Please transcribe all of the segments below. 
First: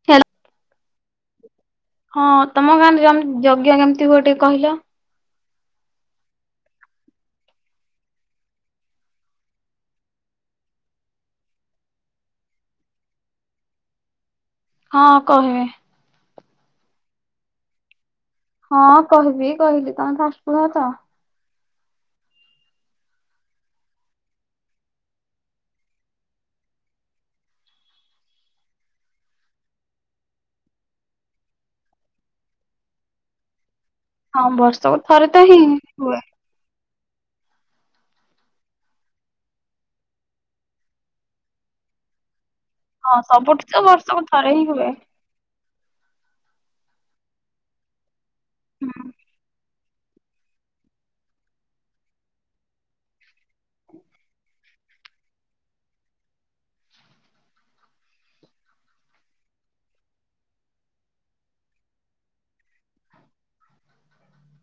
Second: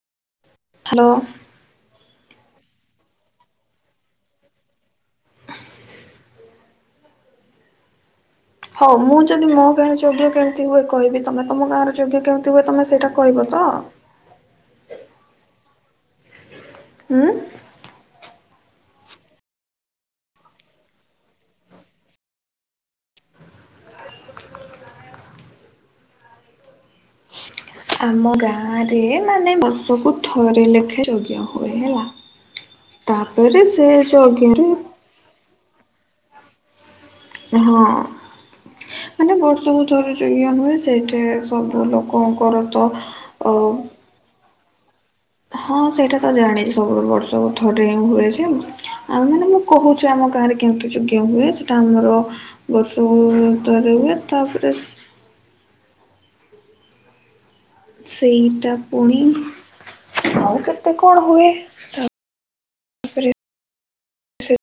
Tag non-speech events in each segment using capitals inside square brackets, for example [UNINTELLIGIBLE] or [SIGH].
[UNINTELLIGIBLE] Hello. ହଁ ତମ ଗାଁରେ ଯେ ଯଜ୍ଞ୍ୟ କେମିତି ହୁଅ ଟିକେ କହିଲ? ହଉ ମୁଁ ଯଦି ମୋ ଗାଁରେ ଯୋଗ୍ୟ କେମିତି ହୁଏ କହିବି ତମେ ତମ ଗାଁରେ ଯୋଗ୍ୟ କେମିତି ହୁଏ ତମେ ସେଇଟା କହିବତ? ହଁ କହିମି। ହୁଁ। ହଁ କହିବି କହିଲି ତମେ ଫାଷ୍ଟ କୁହତ। ଆମ ଗାଁରେ ମାନେ ବର୍ଷକୁ ଥରେ ଲେଖା ଯଗ୍ୟ ହୁଏ ହେଲା। ତାପରେ ସେ ହଁ ଯଜ୍ଞରେ ବର୍ଷକୁ ଥରେତହିଁ ହୁଏ। ହଁ। ମାନେ ବର୍ଷକୁ ଥରେ ଯଇଏ ହୁଏ ସେଇଠେ ସବୁ ଲୋକଙ୍କର ତ ହଁ ଓ ସବୁଠିତ ବର୍ଷକୁ ଥରେହିଁ ହୁଏ। ହଁ ସେଇଟାତ ଜାଣିଚି ସବୁଠୁ ବର୍ଷ ଥରେହିଁ ହୁଏଯେ ହୁଁ। ଆ ମାନେ କହୁଚି ଆମ ଗାଁରେ କେମିତି ଯୋଗ୍ୟ ହୁଏ ସେଟା ଆମର ବର୍ଷକୁ ରେ ହୁଏ ତାପରେ ସେଇଟା ପୁଣି ଆଉ କେତେ କଣ ହୁଏ। ତାପରେ ସେ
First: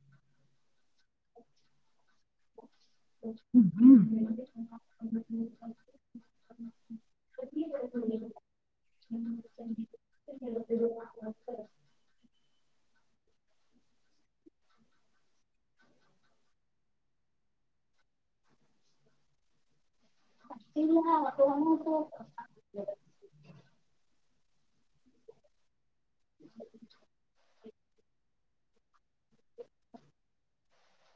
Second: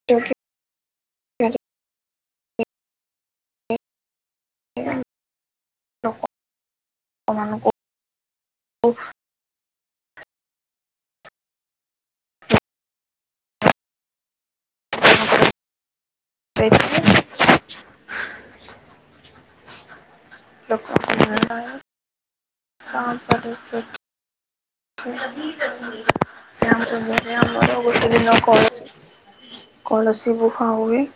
[UNINTELLIGIBLE] ହଁ ହୁଁ। ଲୋକ ଲୋକମାନଙ୍କୁ [UNINTELLIGIBLE] ଲୋକ [UNINTELLIGIBLE] [UNINTELLIGIBLE] ଆମର ଗୋଟେ ଦିନ କଳସୀ କଳସୀ ବୁହା ହୁଏ।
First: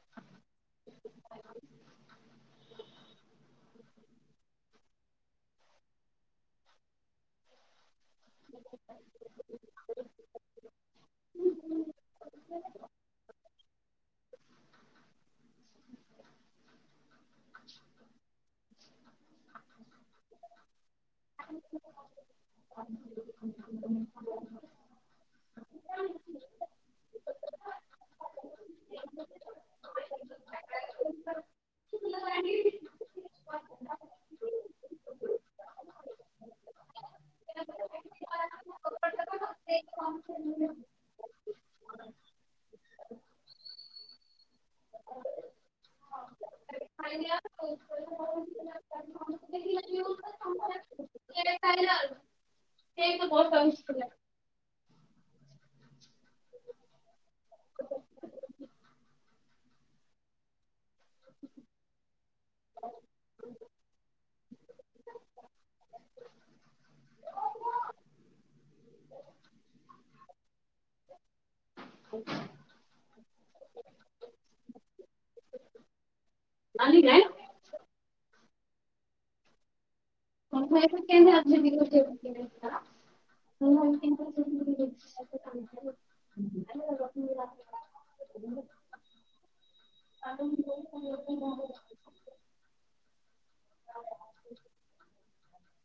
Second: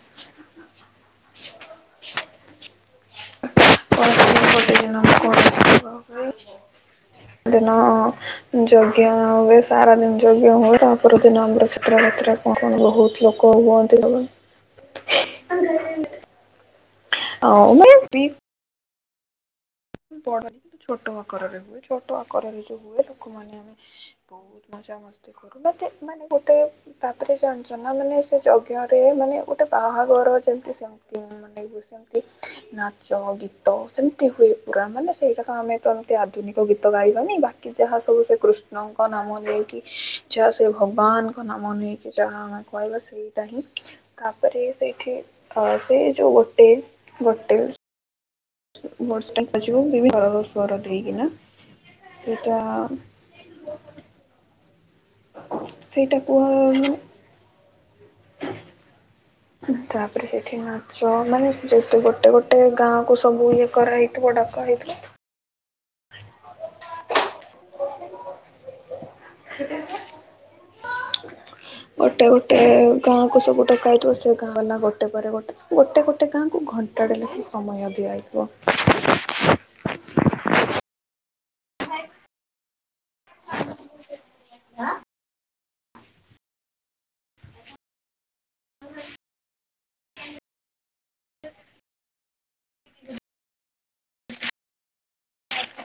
[INAUDIBLE] [UNINTELLIGIBLE] ଦିନ ଯଜ୍ଞ୍ୟ ହୁଏ ସାରାଦିନ ଯଜ୍ଞ୍ୟ ହୁଏ ତାପରଦିନ ଆମର ଛିତ୍ରାବାତ୍ରା କଣ କଣ ବହୁତ୍ ଲୋକ ହୁଅନ୍ତି ଲ [UNINTELLIGIBLE] ବଡ଼ ନୁହଁ ଛୋଟ ଆକାରରେ ହୁଏ ଛୋଟ ଆକାରରେ ଯୋଉ ହୁଏ ଲୋକମାନେ ଆମେ ବହୁତ ମଜା ମସ୍ତି କରୁ ମୋତେ ମାନେ ଗୋଟେ ତାପରେ ଜାଣିଛ ନା ମାନେ ସେ ଯଜ୍ଞରେ ମାନେ ଗୋଟେ ବାହାଘର ଯେମିତି ସେମିତି ହୁଏ। [UNINTELLIGIBLE] ସେମତି ନାଚ ଗୀତ ସେମତି ଗାଁ ମାନେ ସେଇଟା ତ ଆମେ ତ ଏମତି ଆଧୁନିକ ଗୀତ ଗାଇବାନି ବାକି ଯାହା ସବୁ ସେ କୃ ଷ୍ଣଙ୍କ ନାମ ନେଇକି ଯାହା ସେ ଭଗବାନଙ୍କ ନାମ ନେଇକି ଯାହା ଆମେ କହିବା ସେଇଟା ହିଁ ତାପରେ ସେଇଠି ଅ ସେଇ ଯୋଉ ଗୋଟେ ଗୋଟେ [UNINTELLIGIBLE] ଆସିବ [UNINTELLIGIBLE] ଦେଇକିନା ସେଇଟା ପୁଅ ସର୍ଭିସ୍ କଲା ସେଇଟା କୁହାନି ତାପରେ ସେଇଠି ନା ଯଉ ମାନେ ଯେତୁ ଗୋଟେ ଗୋଟେ ଗାଁକୁ ସବୁ ଇଏ କରାହେଇଥିବ ଡ଼କା ହେଇଥିବ। [INAUDIBLE] [INAUDIBLE] ଗୋଟେ ଗୋଟେ ଗାଁକୁ ସବୁ ଡକା ହେଇଥିବ ସେ ଗାଁ ବେଲା ଗୋଟେ ପରେ ଗୋଟେ ଗୋଟେ ଗୋଟେ ଗାଁକୁ ଘଣ୍ଟାଟେ ଲେଖେ ସମୟ ଦିଆହେଇଥିବ। [UNINTELLIGIBLE] [INAUDIBLE] [UNINTELLIGIBLE] [INAUDIBLE]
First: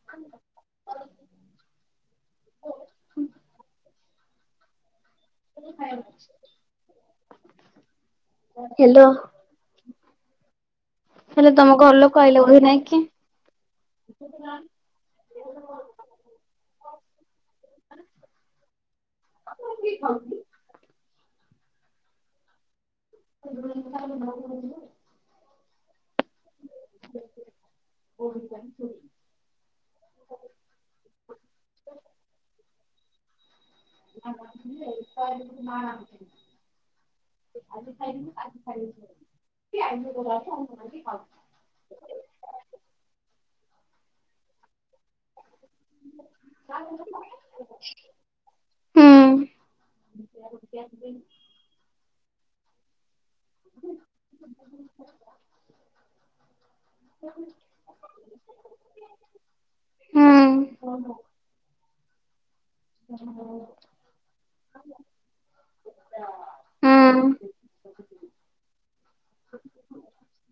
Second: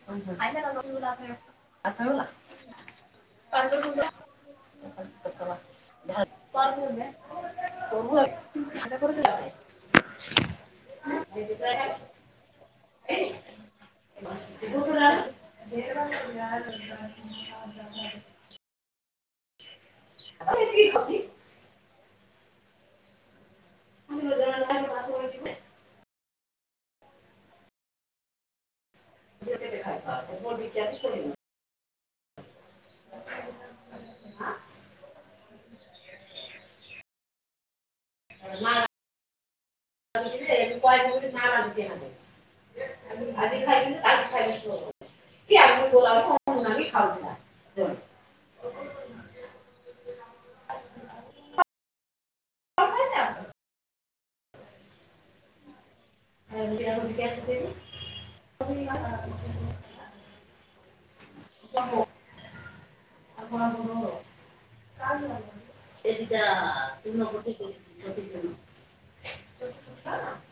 [UNINTELLIGIBLE] [INAUDIBLE] ହ୍ୟାଲୋ। [UNINTELLIGIBLE] ହେଲେ ତମ ଘର ଲୋକ ଆଇଲେ ବୋଲି ନାଇଁ କି? [INAUDIBLE] [INAUDIBLE] [INAUDIBLE] [INAUDIBLE] [INAUDIBLE] [UNINTELLIGIBLE] [INAUDIBLE] [INAUDIBLE] [INAUDIBLE] [INAUDIBLE] ହୁଁ। [INAUDIBLE] [INAUDIBLE] ହୁଁ। [INAUDIBLE] [INAUDIBLE] ହୁଁ। [INAUDIBLE] [INAUDIBLE]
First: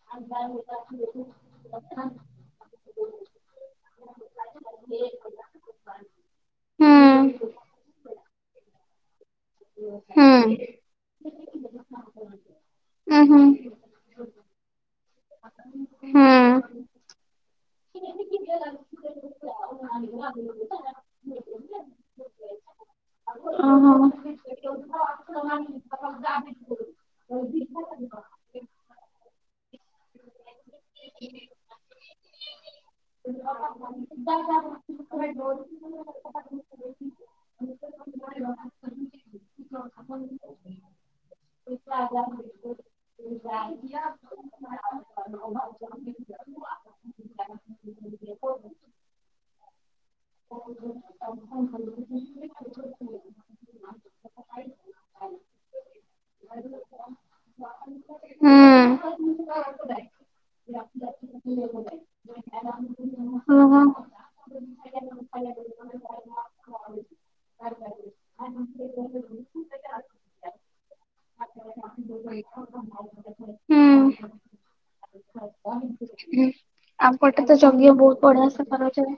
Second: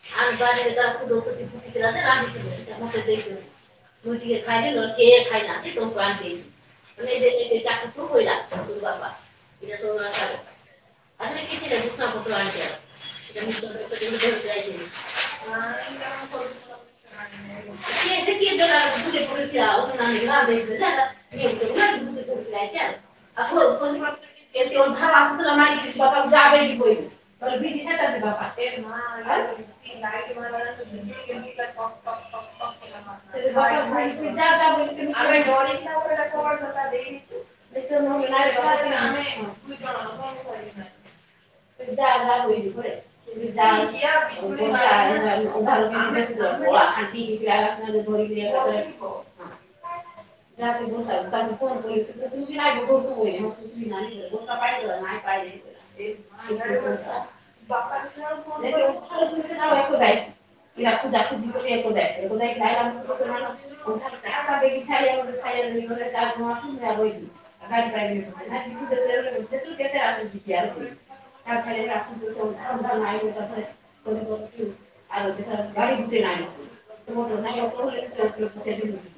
[INAUDIBLE] [INAUDIBLE] ହୁଁ [INAUDIBLE] ଉଁ ହୁଁ। [INAUDIBLE] ହୁଁ। [INAUDIBLE] [INAUDIBLE] [UNINTELLIGIBLE] [UNINTELLIGIBLE] [UNINTELLIGIBLE] [UNINTELLIGIBLE] [UNINTELLIGIBLE] [UNINTELLIGIBLE] [UNINTELLIGIBLE] [UNINTELLIGIBLE] ଓହୋ। ହୁଁ। [UNINTELLIGIBLE] [UNINTELLIGIBLE] [UNINTELLIGIBLE] [UNINTELLIGIBLE] [UNINTELLIGIBLE] [UNINTELLIGIBLE] [UNINTELLIGIBLE] [UNINTELLIGIBLE] [UNINTELLIGIBLE] ଆମ ପଟେତ ଯଜ୍ଞ ବୋହୁତ ବଢିଆ ସେ କରାଯାଏ,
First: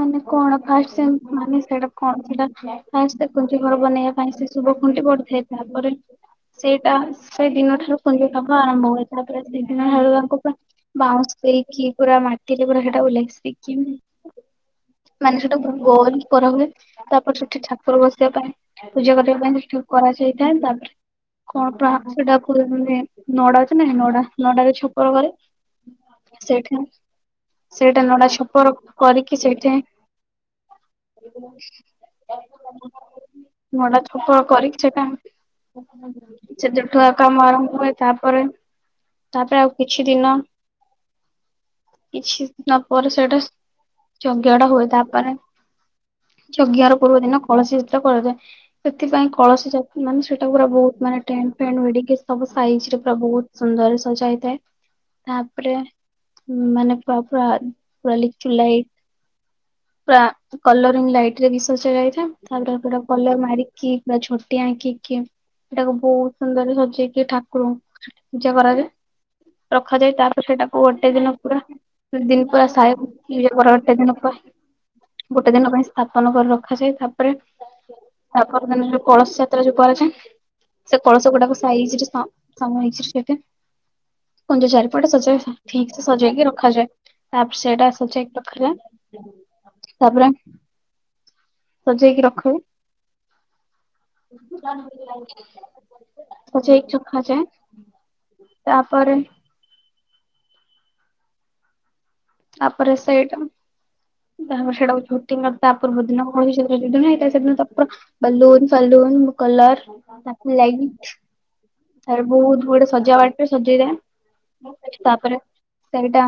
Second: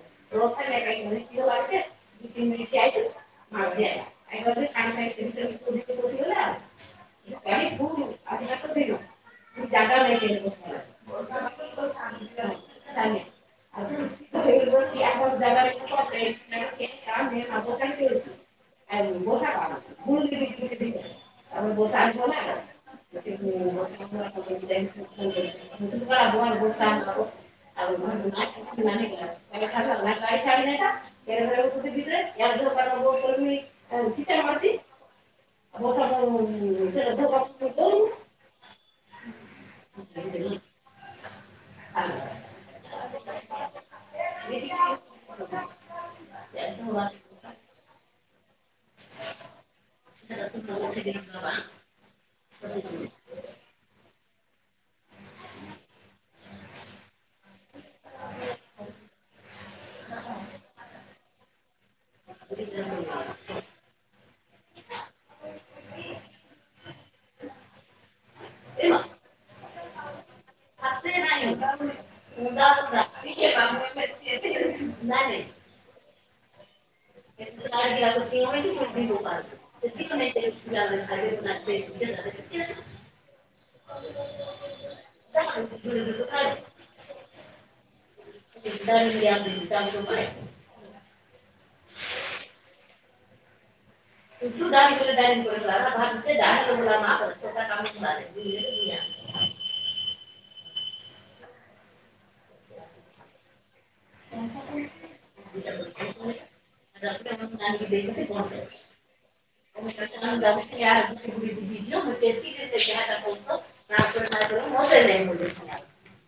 ମାନେ କଣ ଫାଷ୍ଟ ସେମା ସେଟା କଣ ସେଟା ଫାଷ୍ଟ ଦେଖ ଘର ବନେଇବା ପାଇଁ ସେ ଶୁଭ ଖୁଣ୍ଟି ପଡିଥାଏ। ତାପରେ ସେଇଟା ସେଇ ଦିନ ଠାରୁ କୁଞ୍ଜି [UNINTELLIGIBLE] ଆରମ୍ଭ ହୁଏ, ତାପରେ ସେଇ ଦିନ ଠାରୁ ତାଙ୍କୁ ବାଉଁଶ ଦେଇକି ପୁରା ମାଟି ପୁରା [UNINTELLIGIBLE] ମାନେ ସେଟକୁ ଗୋଲ କରା ହୁଏ, ତାପରେ ସେଠି ଠାକୁର ବସିବା ପାଇଁ ପୂଜା କରିବା ପାଇଁ ସେଠି। କରାଯାଇଥାଏ, ତାପରେ କଣ [UNINTELLIGIBLE] ସେଟାକୁ ମାନେ ନଡା [UNINTELLIGIBLE] ନଡା ନଡାରେ ଛପର କରାଯାଏ। ସେଇଠା ସେଇଟା ନଡା ଛପର କରିକି ସେଇଠା ନଡ଼ା ଛପର କରିକି ସେଟା ସେଦନଠୁ ଆଉ କାମ ଆରମ୍ଭ ହୁଏ, ତାପରେ ତାପରେ ଆଉ କିଛି ଦିନ କିଛିି ତାପରେ ସେଇଟା ଯଜ୍ଞ [UNINTELLIGIBLE] ତା ମାନେ ଯଜ୍ଞ ର ପୂର୍ବ ଦିନ କଳସୀ ଯାତ୍ରା କରାଯାଏ। ସେଥିପାଇଁ କଳସୀ ଯାତ୍ରୀମାନେ ସେଇଟା ପୁରା ବହୁତ ମାନେ ଟେଣ୍ଟ ଫେଣ୍ଟ ଭିଡ଼ିକି ସବୁ ସାଇଜରେ ପୁରା ବହୁତ ସୁନ୍ଦରରେ ସଜାହୋଇଥାଏ, ତା ତାପରେ ମାନେ ପୁରା ପୁରା ଲିଚୁ ଲାଇଟ ପୁରା କଲରିଙ୍ଗ ଲାଇଟରେ ବି ସଜାଯାଇଥାଏ, ତାପରେ ପୁରା କଲର ମାରିକି ପୁରା ଝୋଟି ଆଙ୍କିକି ସେଟାକୁ ବହୁତ ସୁନ୍ଦର ସଜେଇକି ଠାକୁର ପୂଜା କରାଯାଏ ରଖାଯାଏ ତାପରେ ସେଟାକୁ ଗୋଟେ ଦିନ ପୁରା ଦି ଦିନ ପୁରା ସାହେ [UNINTELLIGIBLE] ଗୋଟେ ଦିନ ପୁରା ଗୋଟେ ଦିନ ପାଇଁ ସ୍ଥାପନ କରି ରଖାଯାଏ। ତାପରେ ତାପଦିନ ଯୋଉ କଳସ ଯାତ୍ରା ଯୋଉ କରାଯାଏ ସେ କଳସ ଗୁଡାକୁ ସାଇଜିରେ [UNINTELLIGIBLE] ସମ ହେଇ ସେଟା କୁଞ୍ଜ ଚାରିପଟେ ସଜେଇ ଠିକ ସେ ସଜେଇକି ରଖାଯାଏ। ତାପରେ ସେଇଟା ସଜେଇକି ରଖାଯାଏ, ପୁରା ସଜେଇକି ରଖାଯାଏ। ସଜେଇକି ରଖାଯାଏ, ତାପରେ ତାପରେ ସେଇଟା ତାପରେ ସେଟା ଝୋଟି ତା ପୂର୍ବଦିନ ଏଇଟା ସେଦିନ ତା ପୁରା ବେଲୁନ ଫେଲୁନ [UNINTELLIGIBLE] ଏ ସେଦିରେ ତାପରେ ସେଇଟା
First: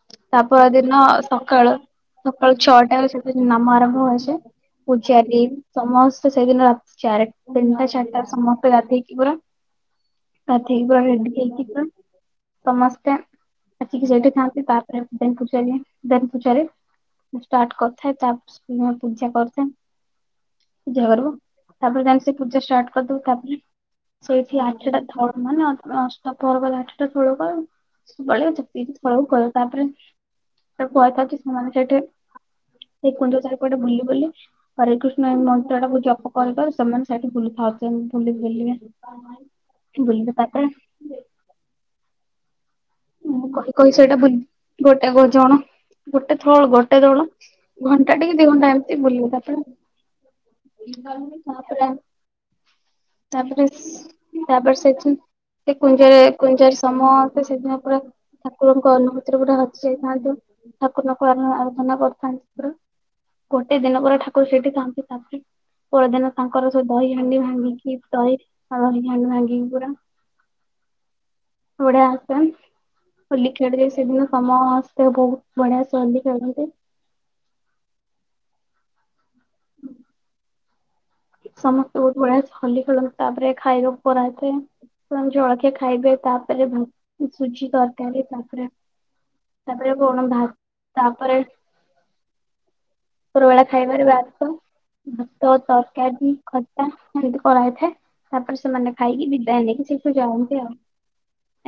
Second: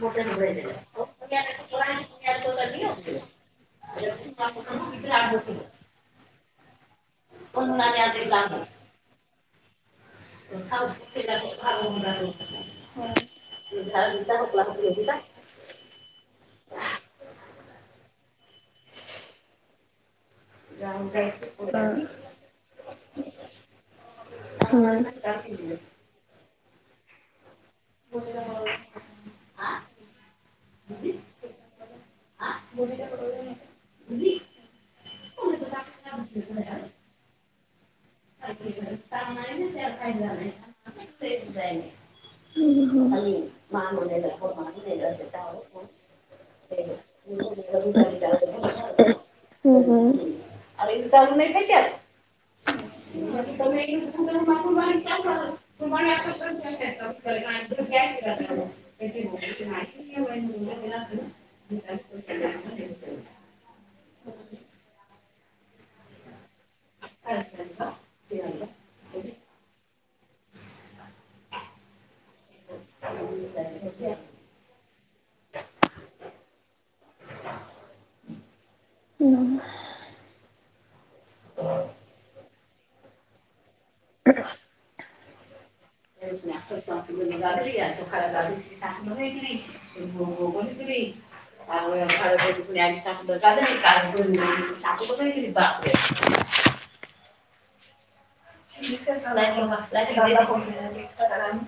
ଗୋଟେ [UNINTELLIGIBLE] ହଁ ସକାଳ ସକାଳୁ ଛଅଟାରୁ ସେ ନାମ ଆରମ୍ଭ ହବଯେ ପୂଜାରୀ ସମସ୍ତେ ସେଇଦିନ ରାତି ଚାରି ତିନିଟା ଚାରିଟା ସମସ୍ତେ ଗାଧେଇକି ପୁରା ଗାଧେଇକି ପୁରା ରେଡି ହେଇକି ପୁରା ସମସ୍ତେ [UNINTELLIGIBLE] ଆସିକି ସେଇଟି ଖାଆନ୍ତି ତାପରେ ଦେନ ପୂଜାରେ ଦେନ ପୂଜାରେ ଆସ ଷ୍ଟାର୍ଟ କରିଥାଏ ତା ସ ପୂଜା କରିଥାଏ। ଜର ତାପରେ ଜାଇ ସେ ପୂଜା ଷ୍ଟାର୍ଟ କରିଦବ ତାପରେ ସେଇଠି ଆଠଟା ଥ ମାନେ ଅ ଅ ସ ପର କଲା ଆଠଟା ସୋଳକ ଆଉ ସବୁବେଳେ [UNINTELLIGIBLE] ତାପରେ ତାକୁ କୁହାଯାଇଥାଏ କି ସେମାନେ ସେଠି ସେଇ କୁଣ୍ଡ ଚାରିପଟେ ବୁଲି ବୁଲି ହରେକୃଷ୍ଣ ଏଇ ମନ୍ତ୍ରଟାକୁ ଜପ କରୁକରୁ ସେମାନେ ସେଇଠି ଭୁଲିଥାଉଚିନ୍ ବୁଲି ବୁଲିବେ। [UNINTELLIGIBLE] ବୁଲିବେ ତାପରେ ସେ ଆଉ ଖାଇଲା ନାଇଁ ମୁଁ କହି କହି ସେଇଥିପାଇଁ। ସେଇଟା ବୁଲି ଓହୋ ଗୋଟେ ଗୋ ଜଣ [UNINTELLIGIBLE] ଗୋଟେ ଥଳ ଗୋଟେ ଦଳ ଘଣ୍ଟାଟେକି ଦି ଘଣ୍ଟା ଏମିତି ବୁଲିବୁ ତାପରେ ବୁଲିପାରୁନି ତାପରେ ତାପରେ ତାପରେ ସେଇଠି ସେ କୁଞ୍ଜରେ କୁଞ୍ଜରେ ସମସ୍ତେ ସେ ଦିନ [UNINTELLIGIBLE] ଠାକୁନଙ୍କୁ ଆରା ଆରାଧନା କରିଥାନ୍ତି ପୁରା। ଗୋଟେ ଦିନ ପୁରା ଠାକୁର ସେଇଠି ଥାନ୍ତି ତାପରେ ପର ଦିନ ତାଙ୍କର ସେ ଦହି ହାଣ୍ଡି ଭାଙ୍ଗିକି ଦହି ଦହି ହାଣ୍ଡି ଭାଙ୍ଗିକି ପୁରା ବଢ଼ିଆ ଆସେନ୍ ହୋଲି ଖେଳିବେ ସେଦିନ ସମସ୍ତେ ବହୁତ ବଢିଆ ସେ ହୋଲି ଖେଳନ୍ତି। ଉଁ ହୁଁ। ସମସ୍ତେ ବହୁତ ବଢିଆ ସେ ହୋଲି ଖେଳନ୍ତି ତାପରେ ଖାଇବାକୁ କରାହେଇଥଏ ସେମାନେ ଜଳଖିଆ ଗେ ଖାଇବେ ତାପରେ ଢଙ୍କ ସୁଜି ତରକାରୀ ତାପରେ ତାପରେ କଣ ଭା ତାପରେ ଉପରବେଳା ଖାଇବାରେ ଭାତ ଭାତ [UNINTELLIGIBLE] ବାପ୍ ତରକାରୀ ରେ। ଖଟା ଏମିତି କରାହେଇଥାଏ। ତାପରେ ସେମାନେ ଖାଇକି ବିଦାୟ ନେଇକି ସେଇଠୁ ହଁ ଯାଆନ୍ତି ଆଉ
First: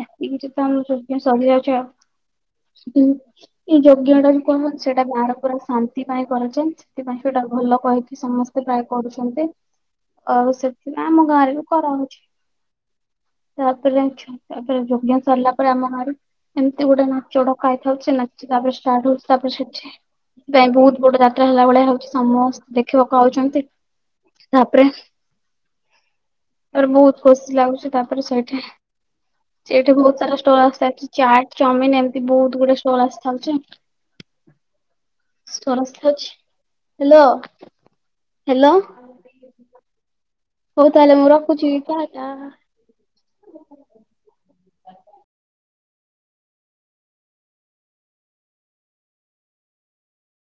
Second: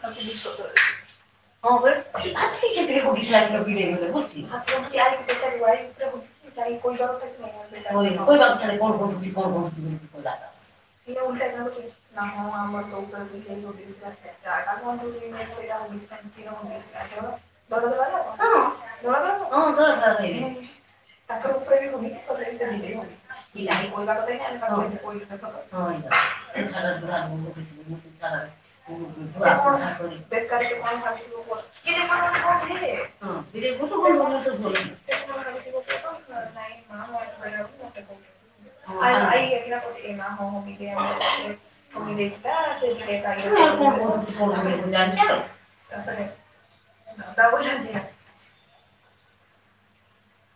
ଏତିକି ରେ ତ ଆମେ ସବୁ ସରିଯାଉଛ ଆଉ ବେଳେ ଆଜି ସେଥିରେ ବଗିଚା ଏଇ ଲଗିଲେ ଯଜ୍ଞଟା ଯଉ କଣ ସେଇଟା ଗାଁ ରେ ପୁରା ଶା ଶାନ୍ତି ପାଇଁ କରାଯାଏ ସେଥିପାଇଁ ସେଇଟା ଭଲ କହିକି ସମସ୍ତେ ବାବୁଠାରେ ଟ୍ରାଏ କଣ କରୁଛି କରୁଛନ୍ତି କଣ କରୁଛି ବୋଲି କଲା ଆଉ ସେ ସେଥିପାଇଁ ଆମ ଗାଁରେ ବି କ ତାପରେ ତାପରେ ଯଜ୍ଞ ସରିଲା ପରେ ଆମ ଗାଁରେ [UNINTELLIGIBLE] ଏମିତି ଗୋଟେ ନାଚ ଡକାଇଥାଉଚି ସେ ନାଚି ତାପରେ ଷ୍ଟାର୍ଟ ହଉଛି ତାପରେ ସେଠି ସେଥିପାଇଁ ବହୁତ ବଡ ଯାତ୍ରା ହେଲା ଭଳିଆ ହଉଛି [UNINTELLIGIBLE] ସମସ୍ତେ ଦେଖିବାକୁ ଆଉଛନ୍ତି ହଁ ତାପରେ ଏଇଟା ତାପରେ ବହୁତ ଖୁସି ଲାଗୁଛି ତାପରେ ସେଇଠି ହୁଁ। ସେଇଠି ବହୁତ ସାରା ଷ୍ଟଲ [UNINTELLIGIBLE] ଆସିଥାଉଛି ଚାଟ୍ ଚାଓମିନ ଏମିତି ବହୁତ ଗୁଡେ ଷ୍ଟଲ୍ ହଁ ଆସିଥାଉଛି। [UNINTELLIGIBLE] ଶ୍ଵରସ୍ତି ଅଛି ହ୍ୟାଲୋ ହ୍ୟାଲୋ। ହଉ ତାହେଲେ ମୁଁ ରଖୁଛି ଟା ଟା। [UNINTELLIGIBLE] ତମେ ଜାଣିଚ? [UNINTELLIGIBLE]